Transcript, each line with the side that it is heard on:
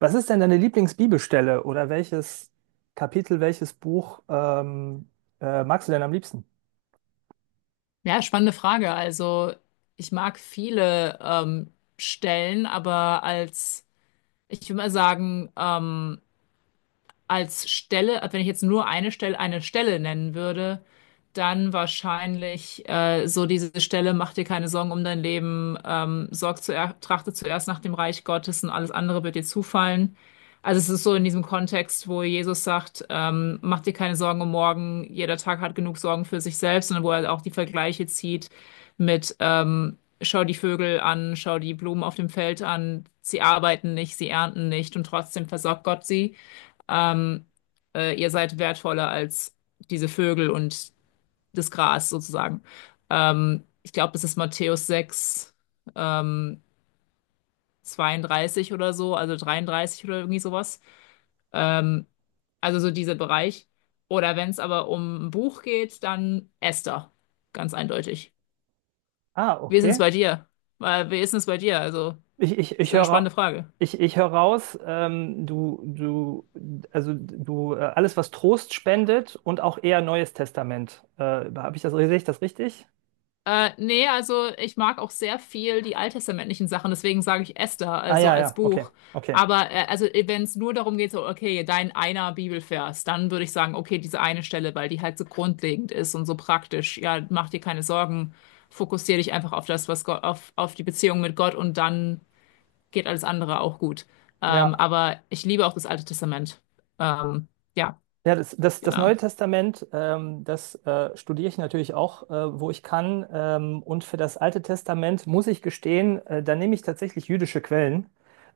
right: Was ist denn deine Lieblingsbibelstelle oder welches Kapitel, welches Buch magst du denn am liebsten?
left: Ja, spannende Frage. Also, ich mag viele Stellen, ich würde mal sagen, als Stelle, also wenn ich jetzt nur eine Stelle nennen würde, dann wahrscheinlich so diese Stelle, mach dir keine Sorgen um dein Leben, sorg zuer trachte zuerst nach dem Reich Gottes und alles andere wird dir zufallen. Also es ist so in diesem Kontext, wo Jesus sagt, mach dir keine Sorgen um morgen, jeder Tag hat genug Sorgen für sich selbst und wo er auch die Vergleiche zieht mit schau die Vögel an, schau die Blumen auf dem Feld an, sie arbeiten nicht, sie ernten nicht und trotzdem versorgt Gott sie, ähm, ihr seid wertvoller als diese Vögel und das Gras sozusagen. Ich glaube, das ist Matthäus 6 ähm, 32 oder so, also 33 oder irgendwie sowas. Ähm, also so dieser Bereich. Oder wenn es aber um ein Buch geht, dann Esther, ganz eindeutig.
right: Ah,
left: Wie ist es
right: okay.
left: bei dir? Wie ist es bei dir? Also,
right: Ich, ich,
left: ist
right: ich
left: ja eine spannende
right: höre,
left: Frage.
right: ich höre raus, alles, was Trost spendet und auch eher Neues Testament. Habe ich das, sehe ich das richtig?
left: Nee, also ich mag auch sehr viel die alttestamentlichen Sachen, deswegen sage ich Esther,
right: Ah,
left: also
right: ja,
left: als
right: ja, okay,
left: Buch.
right: okay.
left: Aber also wenn es nur darum geht, so, okay, dein einer Bibelvers, dann würde ich sagen, okay, diese eine Stelle, weil die halt so grundlegend ist und so praktisch. Ja, mach dir keine Sorgen, fokussier dich einfach auf das, was Gott, auf die Beziehung mit Gott und dann geht alles andere auch gut.
right: Ja.
left: Aber ich liebe auch das Alte Testament. Ähm, ja,
right: Ja, das
left: genau.
right: Neue Testament, das studiere ich natürlich auch, wo ich kann. Und für das Alte Testament muss ich gestehen, da nehme ich tatsächlich jüdische Quellen.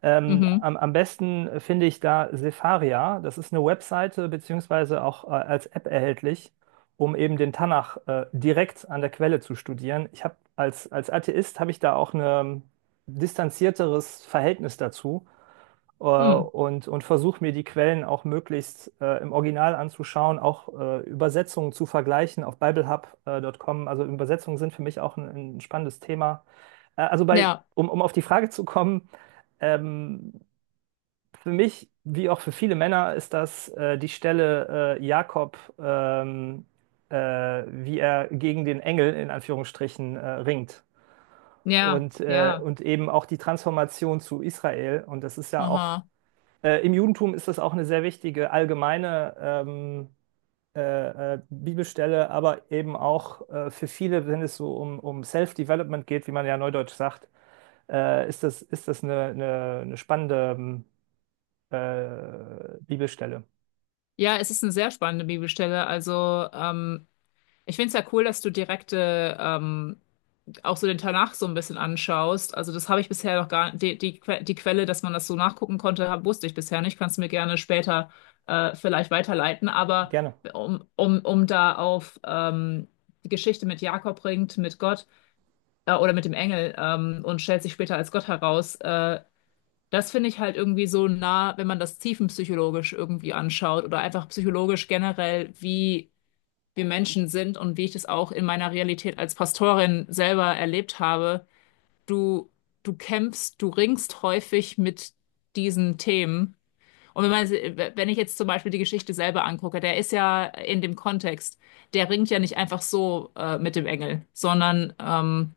right: Ähm,
left: Mhm.
right: am, am besten finde ich da Sepharia. Das ist eine Webseite beziehungsweise auch als App erhältlich, um eben den Tanach direkt an der Quelle zu studieren. Ich habe als Atheist habe ich da auch ein distanzierteres Verhältnis dazu
left: Hm.
right: und versuche mir die Quellen auch möglichst im Original anzuschauen, auch Übersetzungen zu vergleichen auf BibleHub.com. Also Übersetzungen sind für mich auch ein spannendes Thema.
left: Ja,
right: Um auf die Frage zu kommen, ähm, für mich, wie auch für viele Männer, ist das die Stelle Jakob, äh, wie er gegen den Engel in Anführungsstrichen ringt.
left: ja, ja.
right: Und eben auch die Transformation zu Israel. Und das ist ja auch
left: Aha.
right: im Judentum ist das auch eine sehr wichtige allgemeine Bibelstelle, aber eben auch für viele, wenn es so um Self-Development geht, wie man ja neudeutsch sagt, ist eine spannende Bibelstelle.
left: Ja, es ist eine sehr spannende Bibelstelle. Also, ich finde es ja cool, dass du direkte auch so den Tanach so ein bisschen anschaust. Also, das habe ich bisher noch gar die Quelle, dass man das so nachgucken konnte, wusste ich bisher nicht. Kannst du mir gerne später vielleicht weiterleiten. Aber
right: Gerne.
left: um da auf die Geschichte mit Jakob ringt, mit Gott oder mit dem Engel und stellt sich später als Gott heraus. Das finde ich halt irgendwie so nah, wenn man das tiefenpsychologisch irgendwie anschaut oder einfach psychologisch generell, wie wir Menschen sind und wie ich das auch in meiner Realität als Pastorin selber erlebt habe. Du, du kämpfst, du ringst häufig mit diesen Themen. Und wenn man, wenn ich jetzt zum Beispiel die Geschichte selber angucke, der ist ja in dem Kontext, der ringt ja nicht einfach so mit dem Engel, sondern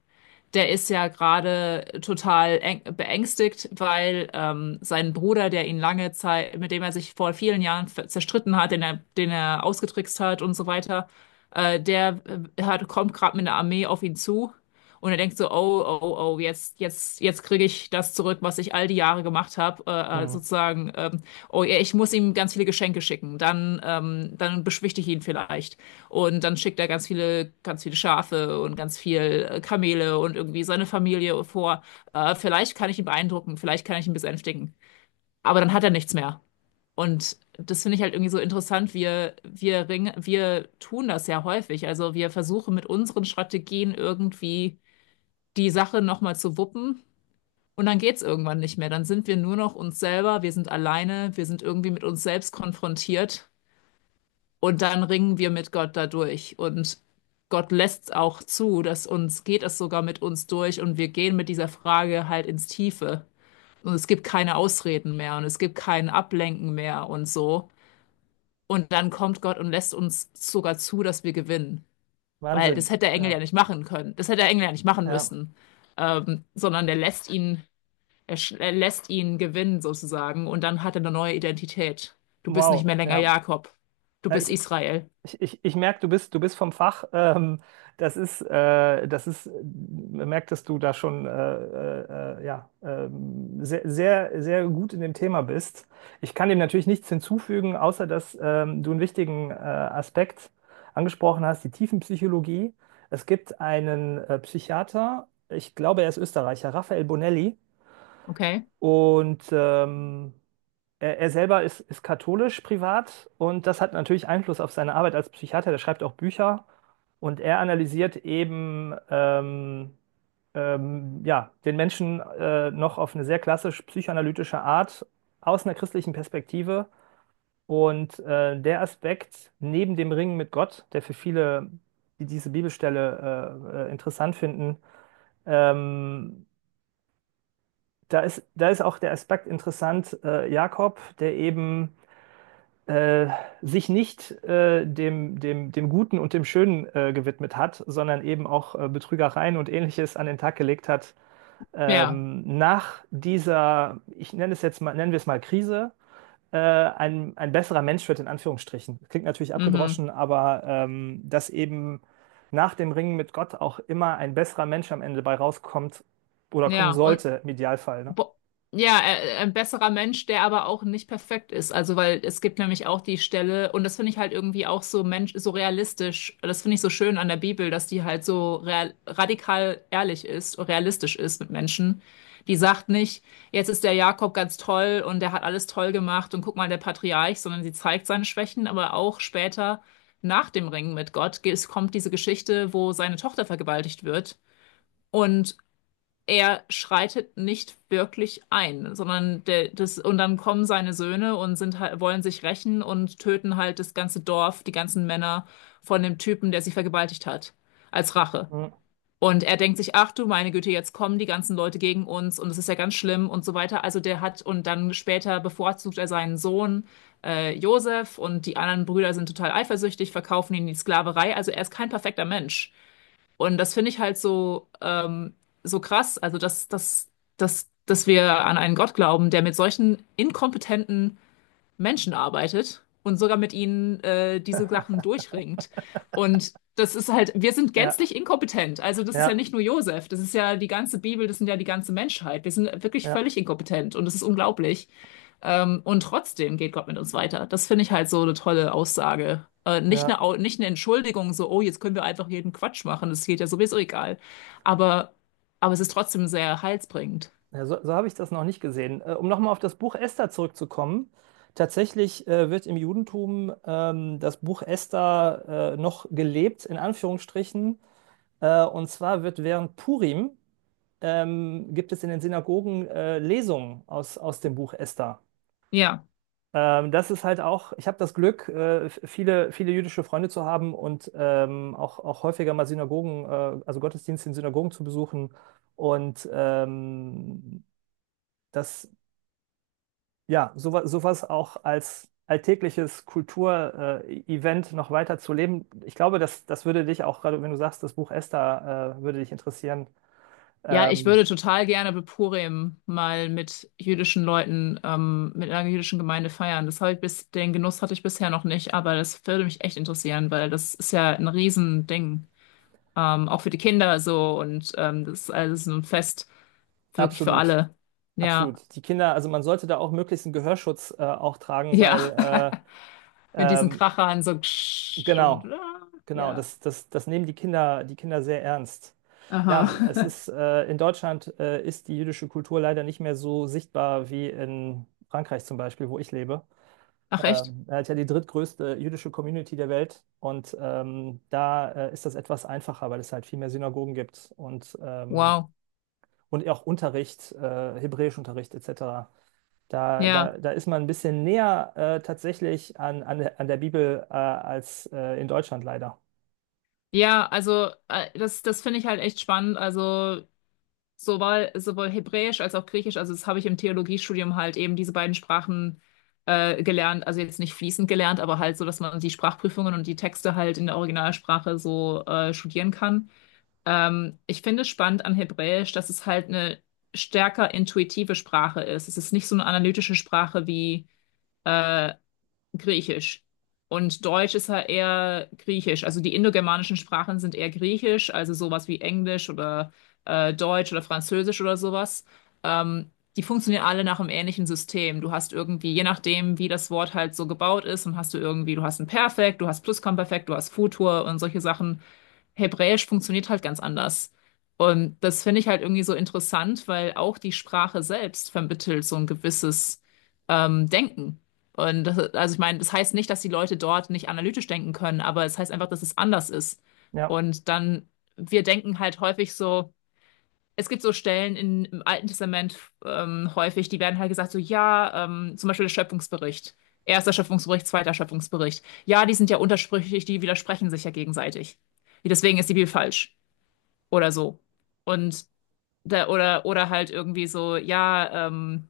left: der ist ja gerade total beängstigt, weil sein Bruder, der ihn lange Zeit, mit dem er sich vor vielen Jahren zerstritten hat, den er ausgetrickst hat und so weiter, äh, der kommt gerade mit einer Armee auf ihn zu und er denkt so, oh, oh, oh, jetzt, jetzt, jetzt kriege ich das zurück, was ich all die Jahre gemacht habe,
right: Mhm.
left: sozusagen, oh ja, ich muss ihm ganz viele Geschenke schicken, dann, dann beschwichtige ich ihn vielleicht. Und dann schickt er ganz viele Schafe und ganz viel Kamele und irgendwie seine Familie vor. Vielleicht kann ich ihn beeindrucken, vielleicht kann ich ihn besänftigen. Aber dann hat er nichts mehr. Und das finde ich halt irgendwie so interessant. Wir ringen, wir tun das ja häufig. Also wir versuchen mit unseren Strategien irgendwie die Sache nochmal zu wuppen. Und dann geht's irgendwann nicht mehr. Dann sind wir nur noch uns selber. Wir sind alleine. Wir sind irgendwie mit uns selbst konfrontiert. Und dann ringen wir mit Gott dadurch. Und Gott lässt es auch zu, dass uns geht es sogar mit uns durch und wir gehen mit dieser Frage halt ins Tiefe. Und es gibt keine Ausreden mehr und es gibt kein Ablenken mehr und so. Und dann kommt Gott und lässt uns sogar zu, dass wir gewinnen. Weil das hätte
right: Wahnsinn.
left: der Engel ja
right: Ja.
left: nicht machen können. Das hätte der Engel ja nicht machen
right: Ja.
left: müssen. Sondern der lässt ihn, er lässt ihn gewinnen sozusagen. Und dann hat er eine neue Identität. Du bist nicht
right: Wow.
left: mehr länger
right: Ja.
left: Jakob. Du
right: Äh,
left: bist
right: Ich,
left: Israel.
right: ich merke, du bist vom Fach. Das ist, man merkt, dass du da schon ja, sehr gut in dem Thema bist. Ich kann dem natürlich nichts hinzufügen, außer dass du einen wichtigen Aspekt angesprochen hast, die Tiefenpsychologie. Es gibt einen Psychiater, ich glaube, er ist Österreicher, Raphael Bonelli.
left: Okay?
right: Und er selber ist katholisch privat und das hat natürlich Einfluss auf seine Arbeit als Psychiater. Der schreibt auch Bücher und er analysiert eben ja, den Menschen noch auf eine sehr klassisch psychoanalytische Art aus einer christlichen Perspektive. Und der Aspekt neben dem Ringen mit Gott, der für viele, die diese Bibelstelle interessant finden, ähm, da ist auch der Aspekt interessant, Jakob, der eben äh, sich nicht dem Guten und dem Schönen gewidmet hat, sondern eben auch Betrügereien und Ähnliches an den Tag gelegt hat.
left: Ja,
right: Nach dieser, ich nenne es jetzt mal, nennen wir es mal Krise, ein besserer Mensch wird in Anführungsstrichen. Klingt natürlich
left: mhm.
right: abgedroschen, aber dass eben nach dem Ringen mit Gott auch immer ein besserer Mensch am Ende bei rauskommt oder kommen
left: Ja, und
right: sollte, im Idealfall. Ne?
left: bo ja, ein besserer Mensch, der aber auch nicht perfekt ist. Also, weil es gibt nämlich auch die Stelle, und das finde ich halt irgendwie auch so Mensch, so realistisch. Das finde ich so schön an der Bibel, dass die halt so real, radikal ehrlich ist und realistisch ist mit Menschen. Die sagt nicht, jetzt ist der Jakob ganz toll und der hat alles toll gemacht und guck mal, der Patriarch, sondern sie zeigt seine Schwächen, aber auch später nach dem Ringen mit Gott es kommt diese Geschichte, wo seine Tochter vergewaltigt wird. Und er schreitet nicht wirklich ein, sondern und dann kommen seine Söhne und sind halt, wollen sich rächen und töten halt das ganze Dorf, die ganzen Männer von dem Typen, der sie vergewaltigt hat, als Rache.
right: Mhm.
left: Und er denkt sich, ach du meine Güte, jetzt kommen die ganzen Leute gegen uns und es ist ja ganz schlimm und so weiter. Also der hat, und dann später bevorzugt er seinen Sohn, Josef und die anderen Brüder sind total eifersüchtig, verkaufen ihn in die Sklaverei. Also er ist kein perfekter Mensch. Und das finde ich halt so, so krass, also dass wir an einen Gott glauben, der mit solchen inkompetenten Menschen arbeitet und sogar mit ihnen diese Sachen durchringt. Und das ist halt, wir sind
right: Ja,
left: gänzlich inkompetent. Also das ist ja
right: ja,
left: nicht nur Josef, das ist ja die ganze Bibel, das sind ja die ganze Menschheit. Wir sind wirklich
right: ja,
left: völlig inkompetent und das ist unglaublich. Und trotzdem geht Gott mit uns weiter. Das finde ich halt so eine tolle Aussage.
right: ja.
left: Nicht eine Entschuldigung, so, oh, jetzt können wir einfach jeden Quatsch machen, das geht ja sowieso egal. Aber, aber es ist trotzdem sehr heilsbringend.
right: Ja, so so habe ich das noch nicht gesehen. Um nochmal auf das Buch Esther zurückzukommen. Tatsächlich wird im Judentum das Buch Esther noch gelebt, in Anführungsstrichen. Und zwar wird während Purim gibt es in den Synagogen Lesungen aus, aus dem Buch Esther.
left: Ja.
right: Das ist halt auch, ich habe das Glück, viele, viele jüdische Freunde zu haben und auch, auch häufiger mal Synagogen, also Gottesdienste in Synagogen zu besuchen. Und das ja, sowas, sowas auch als alltägliches Kulturevent noch weiter zu leben. Ich glaube, das würde dich auch, gerade wenn du sagst, das Buch Esther, würde dich interessieren.
left: Ja, ich
right: Ähm,
left: würde total gerne Beppurim mal mit jüdischen Leuten, mit einer jüdischen Gemeinde feiern. Das habe ich bis, den Genuss hatte ich bisher noch nicht, aber das würde mich echt interessieren, weil das ist ja ein Riesending. Auch für die Kinder so und das ist alles so ein Fest wirklich für
right: absolut,
left: alle. Ja.
right: absolut. Die Kinder, also man sollte da auch möglichst einen Gehörschutz auch tragen,
left: Ja,
right: weil
left: mit
right: äh,
left: diesen
right: ähm,
left: Krachern so ksch und
right: genau,
left: ah, ja,
right: das nehmen die Kinder sehr ernst.
left: aha.
right: Ja, es ist in Deutschland ist die jüdische Kultur leider nicht mehr so sichtbar wie in Frankreich zum Beispiel, wo ich lebe.
left: Ach echt?
right: Er hat ja die drittgrößte jüdische Community der Welt und da ist das etwas einfacher, weil es halt viel mehr Synagogen gibt
left: Wow.
right: und auch Unterricht, Hebräischunterricht etc.
left: Ja,
right: Da ist man ein bisschen näher tatsächlich an der Bibel als in Deutschland leider.
left: ja, also das finde ich halt echt spannend. Also sowohl Hebräisch als auch Griechisch, also das habe ich im Theologiestudium halt eben diese beiden Sprachen gelernt, also jetzt nicht fließend gelernt, aber halt so, dass man die Sprachprüfungen und die Texte halt in der Originalsprache so studieren kann. Ich finde spannend an Hebräisch, dass es halt eine stärker intuitive Sprache ist. Es ist nicht so eine analytische Sprache wie äh, Griechisch. Und Deutsch ist halt eher Griechisch. Also die indogermanischen Sprachen sind eher Griechisch, also sowas wie Englisch oder Deutsch oder Französisch oder sowas. Die funktionieren alle nach einem ähnlichen System. Du hast irgendwie, je nachdem, wie das Wort halt so gebaut ist, dann hast du irgendwie, du hast ein Perfekt, du hast Plusquamperfekt, du hast Futur und solche Sachen. Hebräisch funktioniert halt ganz anders. Und das finde ich halt irgendwie so interessant, weil auch die Sprache selbst vermittelt so ein gewisses Denken. Und das, also ich meine, das heißt nicht, dass die Leute dort nicht analytisch denken können, aber es heißt einfach, dass es anders ist.
right: Ja,
left: Und dann, wir denken halt häufig so, es gibt so Stellen im Alten Testament häufig, die werden halt gesagt, so ja, zum Beispiel der Schöpfungsbericht. Erster Schöpfungsbericht, zweiter Schöpfungsbericht. Ja, die sind ja untersprüchlich, die widersprechen sich ja gegenseitig. Deswegen ist die Bibel falsch oder so. Und da, oder halt irgendwie so, ja, ähm,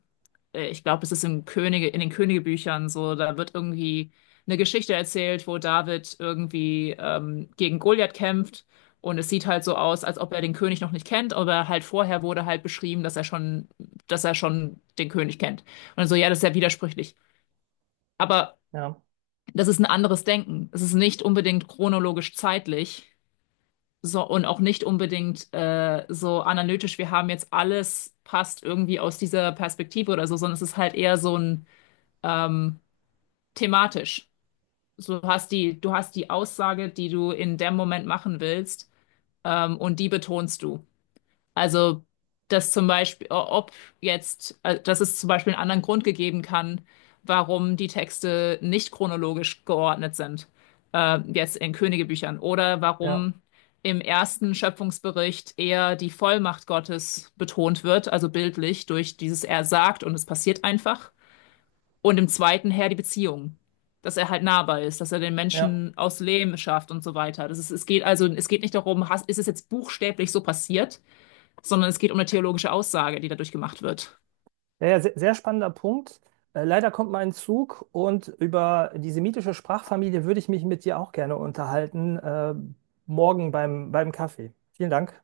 left: äh, ich glaube, es ist im Könige, in den Königebüchern so, da wird irgendwie eine Geschichte erzählt, wo David irgendwie gegen Goliath kämpft und es sieht halt so aus, als ob er den König noch nicht kennt, aber halt vorher wurde halt beschrieben, dass er schon den König kennt. Und so, ja, das ist ja widersprüchlich. Aber
right: ja,
left: das ist ein anderes Denken. Es ist nicht unbedingt chronologisch zeitlich so, und auch nicht unbedingt so analytisch, wir haben jetzt alles passt irgendwie aus dieser Perspektive oder so, sondern es ist halt eher so ein ähm, thematisch. So, Du hast du hast die Aussage, die du in dem Moment machen willst, und die betonst du. Also, dass zum Beispiel, ob jetzt, dass es zum Beispiel einen anderen Grund gegeben kann, warum die Texte nicht chronologisch geordnet sind, jetzt in Königebüchern, oder
right: ja,
left: warum im ersten Schöpfungsbericht eher die Vollmacht Gottes betont wird, also bildlich durch dieses Er sagt und es passiert einfach, und im zweiten her die Beziehung. Dass er halt nahbar ist, dass er den
right: ja.
left: Menschen aus Lehm schafft und so weiter. Das ist, es geht also, es geht nicht darum, hast, ist es jetzt buchstäblich so passiert, sondern es geht um eine theologische Aussage, die dadurch gemacht wird.
right: Ja, ja, sehr spannender Punkt. Leider kommt mein Zug und über die semitische Sprachfamilie würde ich mich mit dir auch gerne unterhalten, morgen beim, beim Kaffee. Vielen Dank.